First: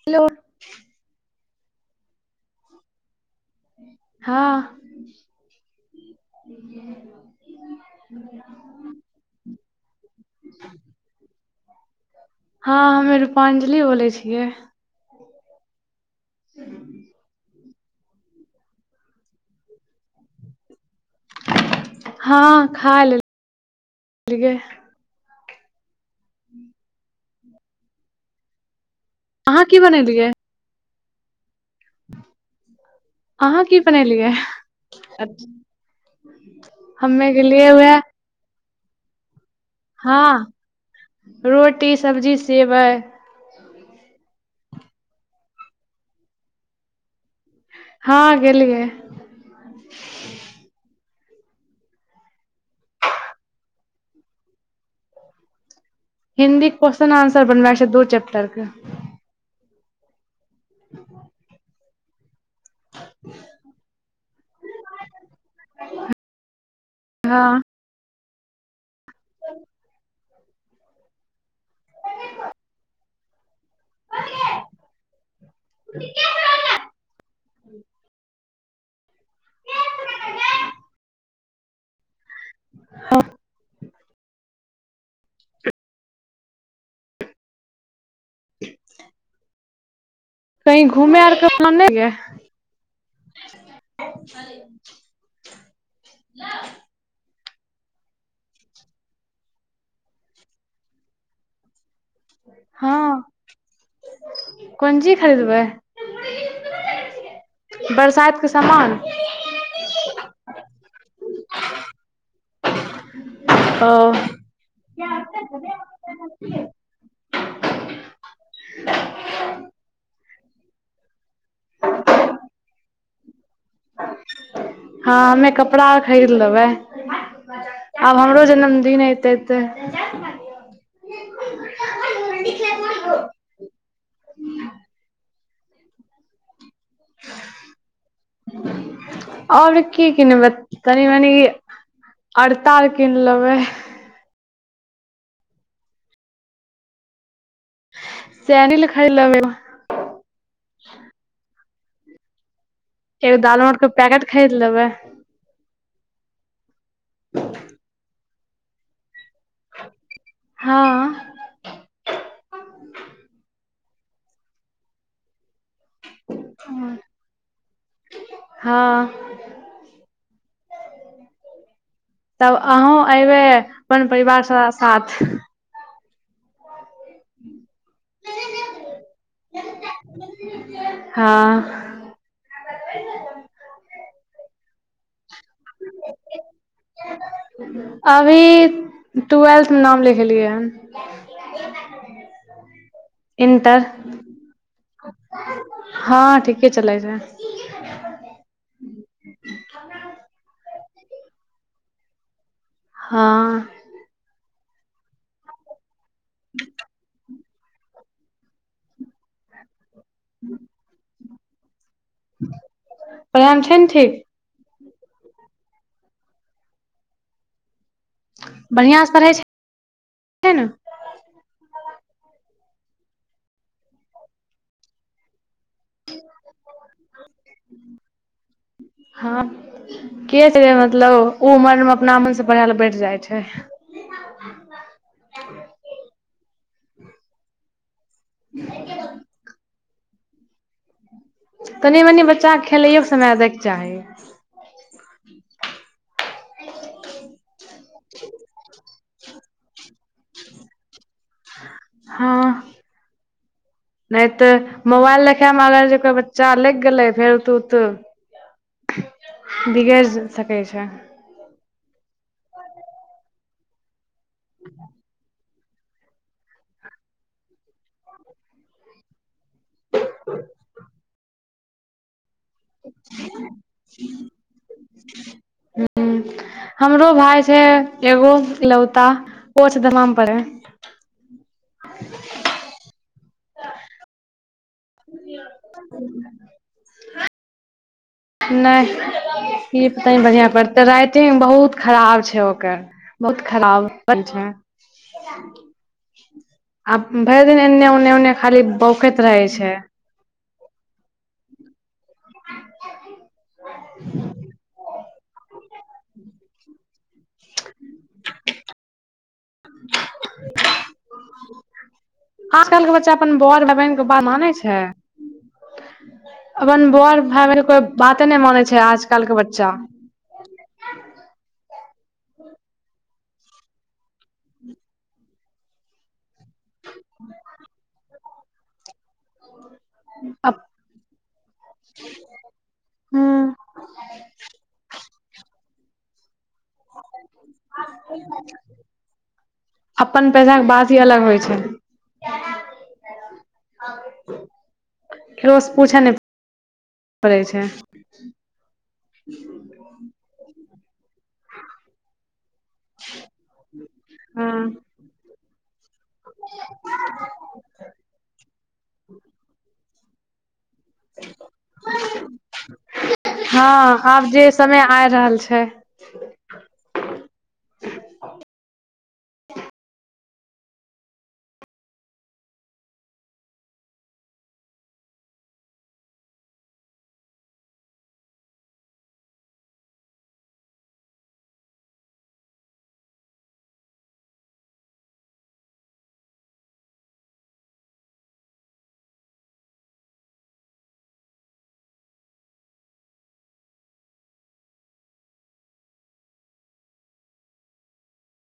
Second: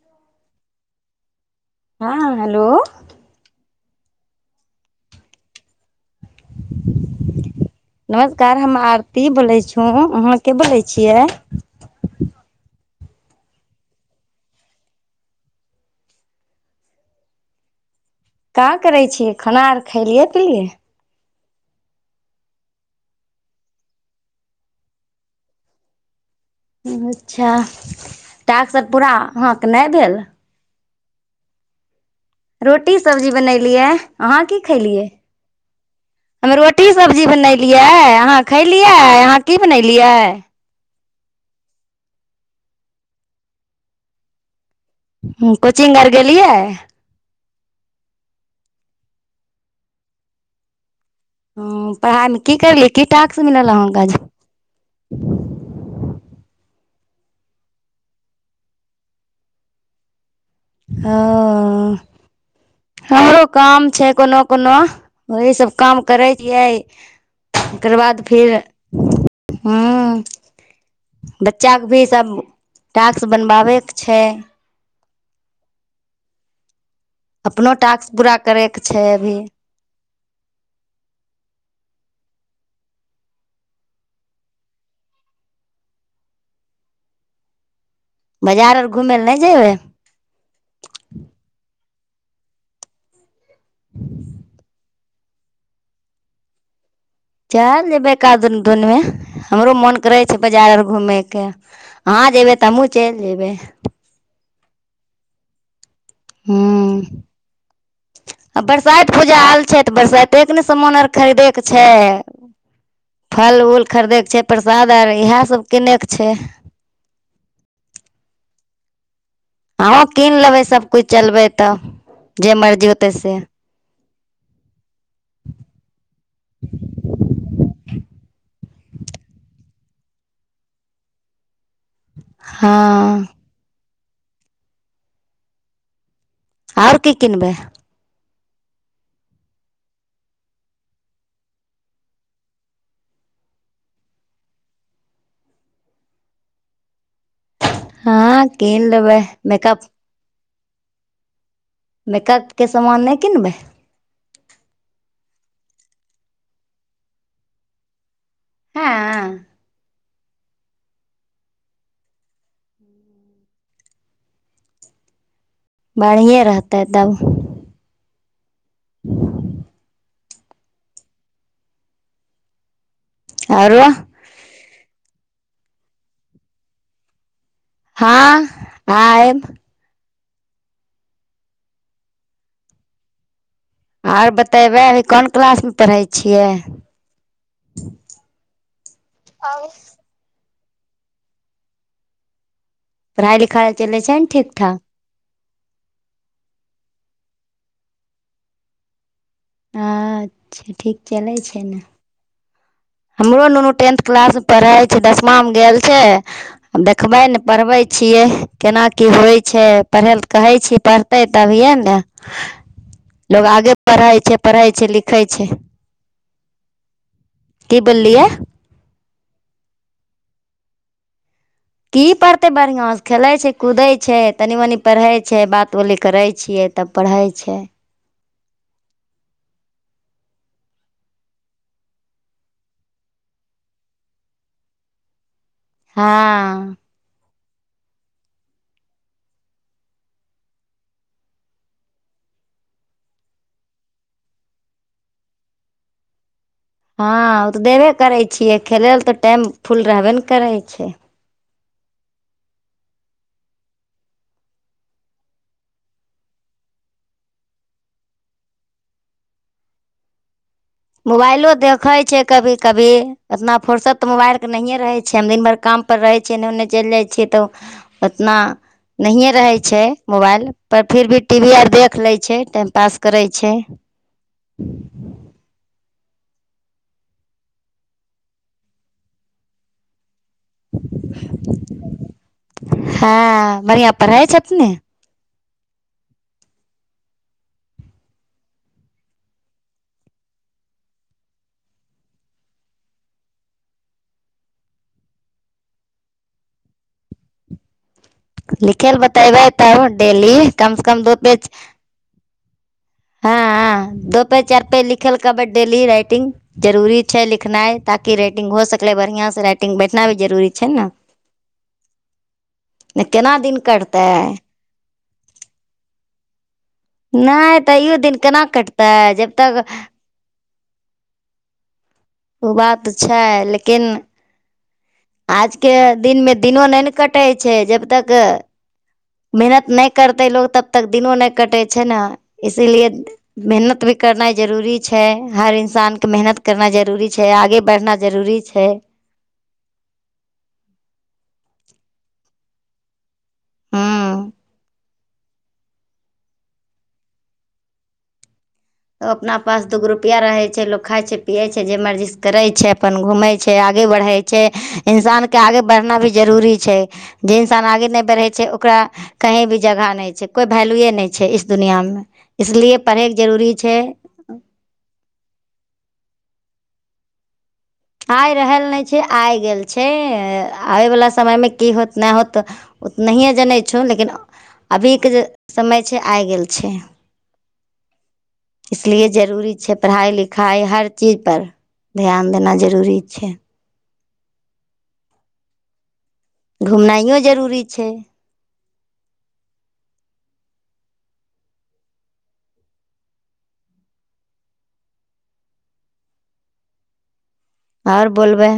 hello हँ hello हँ नमस्कार हम आरती बोलै छौ अहाँ के बोलै छियै हँ हमे रूपांजली बोलै छियै सी [inaudible] का करै छियै खाना आर खलियै पीलयै हँ खा लेल लेलियै हूँ अच्छा टास्क सभ पुरा अहाँ अहाँके की नहि भेल बनेलियै रोटी सब्जी अहाँ की बनलियै बनेलियै अहाँ की खलियै अच्छ- हम रोटी सब्जी हमे गेलियै बनलियै उएह अहाँ खलियै अहाँ की बनेलियै हँ रोटी सब्जी सेबै हूँ कोचिंग आर गेलियै हँ गेलियै हूँ पढ़ाइमे की कैलियै की टास्क मिलल अहाँके आज हिंन्दीके क्वेश्चन आन्सर बनेबाक छै दू चैप्टरके ह ओ हमरो काम छै कोनो कोनो वहीं सब काम करै छियै हँ ओकर बाद फेर हूँ बच्चाकेँ भी सभ टास्क बनवाबयके छै [inaudible] अपनो टास्क पूरा करैके छै अभी हँ बाजार आर घूमय लए नहि जयबै कहीं घूमे आर के [inaudible] चलि जेयबै एकाद दुनमे हमरो मोन कर रहै छै बाजार आर घूमयके आहाँ जेबै त हमहूँ चलि हँ जेबै कोन चीज खरीदबै हूँ बरसात के आ सामान बरसाइत पूजा आयल छै तऽ बरसाइते ने सामान आर खरीदेके छै फल उल ओ खरिदयके छै प्रसाद आर इएहसभ किनयके छै [inaudible] हाँ हमहुँ कीन लेबै सभ किछु चलबै तऽ जे मर्जी होतै से हँ हमे कपड़ा अर खरीद लेबै आब हमरो जन्मदिन एतै तऽ [inaudible] [inaudible] हँ आओर कि किनबै आओर की किनबै तनी मनी अलता आर कीन लेबै हँ कीन लेबै मेकअप ह [inaudible] मेकअप के सामान नहि एगो किनबै दालमुट कें पैकेट खरीद लेबै त [inaudible] हँ हँ बढ़ियें रहतेै तब हँ तब अंहूँ एयबै आरो अपन परिवार सबके साथ ह [inaudible] हँ आएब हँ आर बतेबै अभी कोन क्लास मे पढ़ै छियै अभी ट्वेल्थ मे पढ़ाइ नाम लिखलियए हन [inaudible] पढ़ाइ लिखाइ इंटर चलै छै ने ठीक ठाक हँ ठीके चलै छै अच्छा ठीक चलै छै ने हँ हमरो नुनू टेंथ क्लास पढ़े छै दसमा मे गेल छै आब देखबै ने पढ़बै छियै केना की होइ छै पढ़ैले त कहै छिय पढ़तै तभियए ने लोग पढ़ाइ मे आगे छै ने पढ़ै ठीक छै पढ़ै छै लिख खै छै [inaudible] बोललियै बढ़िआँ सँ पढ़ैय छै केना की पढ़तै बढ़िआँसँ खेलैत छै कूदैत छै तनि मनि पढ़ै छै बात बोली करै छियै तब पढ़ै छै हँ के से मतलब उ हमर अपना मन से पढ़ै लय बैठ जाइ छै हँ [inaudible] तनि मनि बच्चाकेँ खेलैओकेऽ समय दयके चाही हँ ओ तऽ देबे करै छियै खेलै ल तऽ टाइम फूल रहबे ने करै छै हँ नहि तऽ मोबाइल देखय मे अगर जेकर बच्चा लगि गेलै फेर उ त बिगड़ - मोबाइलो देखै छै कभी कभी उतना फुरसत तऽ मोबाइल के नहिए रह छै हम दिनभरि काम पर रहै छैै एन्ने ओन्ने चलि जाइ छियै तऽ ओतना नहिए रहै छै मोबाइल पर फिर भी टी वी आर देख लै छै टाइम पास करै छै हूँ हमरो भाय छै एगो इकलौता ओ छै - हँ बढियां पढ़इ छथि ने [inaudible] नहि ई पता बढ़िया पढ़त राइटिंग बहुत खराब छै ओकर बहुत खराब छै आ भरि दिन एने ओने लिखै ल बतेबै तब डेली कम से कम दू पेज हँ दो पेज चार पेज लिख खेल कबड्डी ली रइटिंग जरूरी छै लिखनाइ ताकि राइटिंग हो सकलै बढ़िआं से राटिंग बैठना भी जरूरी छै ने आय काल्हि नहि बच्चा अपन केना दिन बर भाय बहिन कटतै के बात मानै छै अपन बर भाई नहि बहिन के कोइ तैयो दिन बाते नहि केना मानै छै कटतै आजकल जब के तक बच्चा ओ बात छै लेकिन आजके दिनमे दिनो नहि ने कटै - छै जब तक मेहनत नहि करते लोग अप तबतक दिनो नहि कटे छै ने इसीलिए हूँ मेहनत भी करनाइ जरूरी छै हर इन्सान के मेहनत करना जरूरी छै आगे बढ़ना जरूरी छै अपन पैसाक के बात ही अलग होइ छै हूँ केकरोसँ पूछै नहि पैरै छै त अपना पास दूगो रुपआ रहै छै लोक खाइ छै पियए छै जे मर्जी से करै छै अपन घुमै छै आगे बढ़ै छै हँ इन्सान आगे बढ़ना भी जरूरी छै जे इंसान आगे नहि बढ़े छै ओकरा कहीं भी जगह नहि छै कोइ वैल्युए नहि छै इस दुनिया मे इसलिए पढ़ैके जरूरी हँ छै आब जे समय आ रहल छै [unintelligible] आइ रहल नहि आइ गेल छै आबे वाला समय मे की होत नहि होत ओ नहिे जनै छो लेकिन अभी के जे समय छै आइ गेल छै इसलिए जरूरी छै पढ़ाई लिखाई हर चीज पर ध्यान देना जरूरी छै जरूरी छै घुमनाइो जरूरी छै आओर बोलबै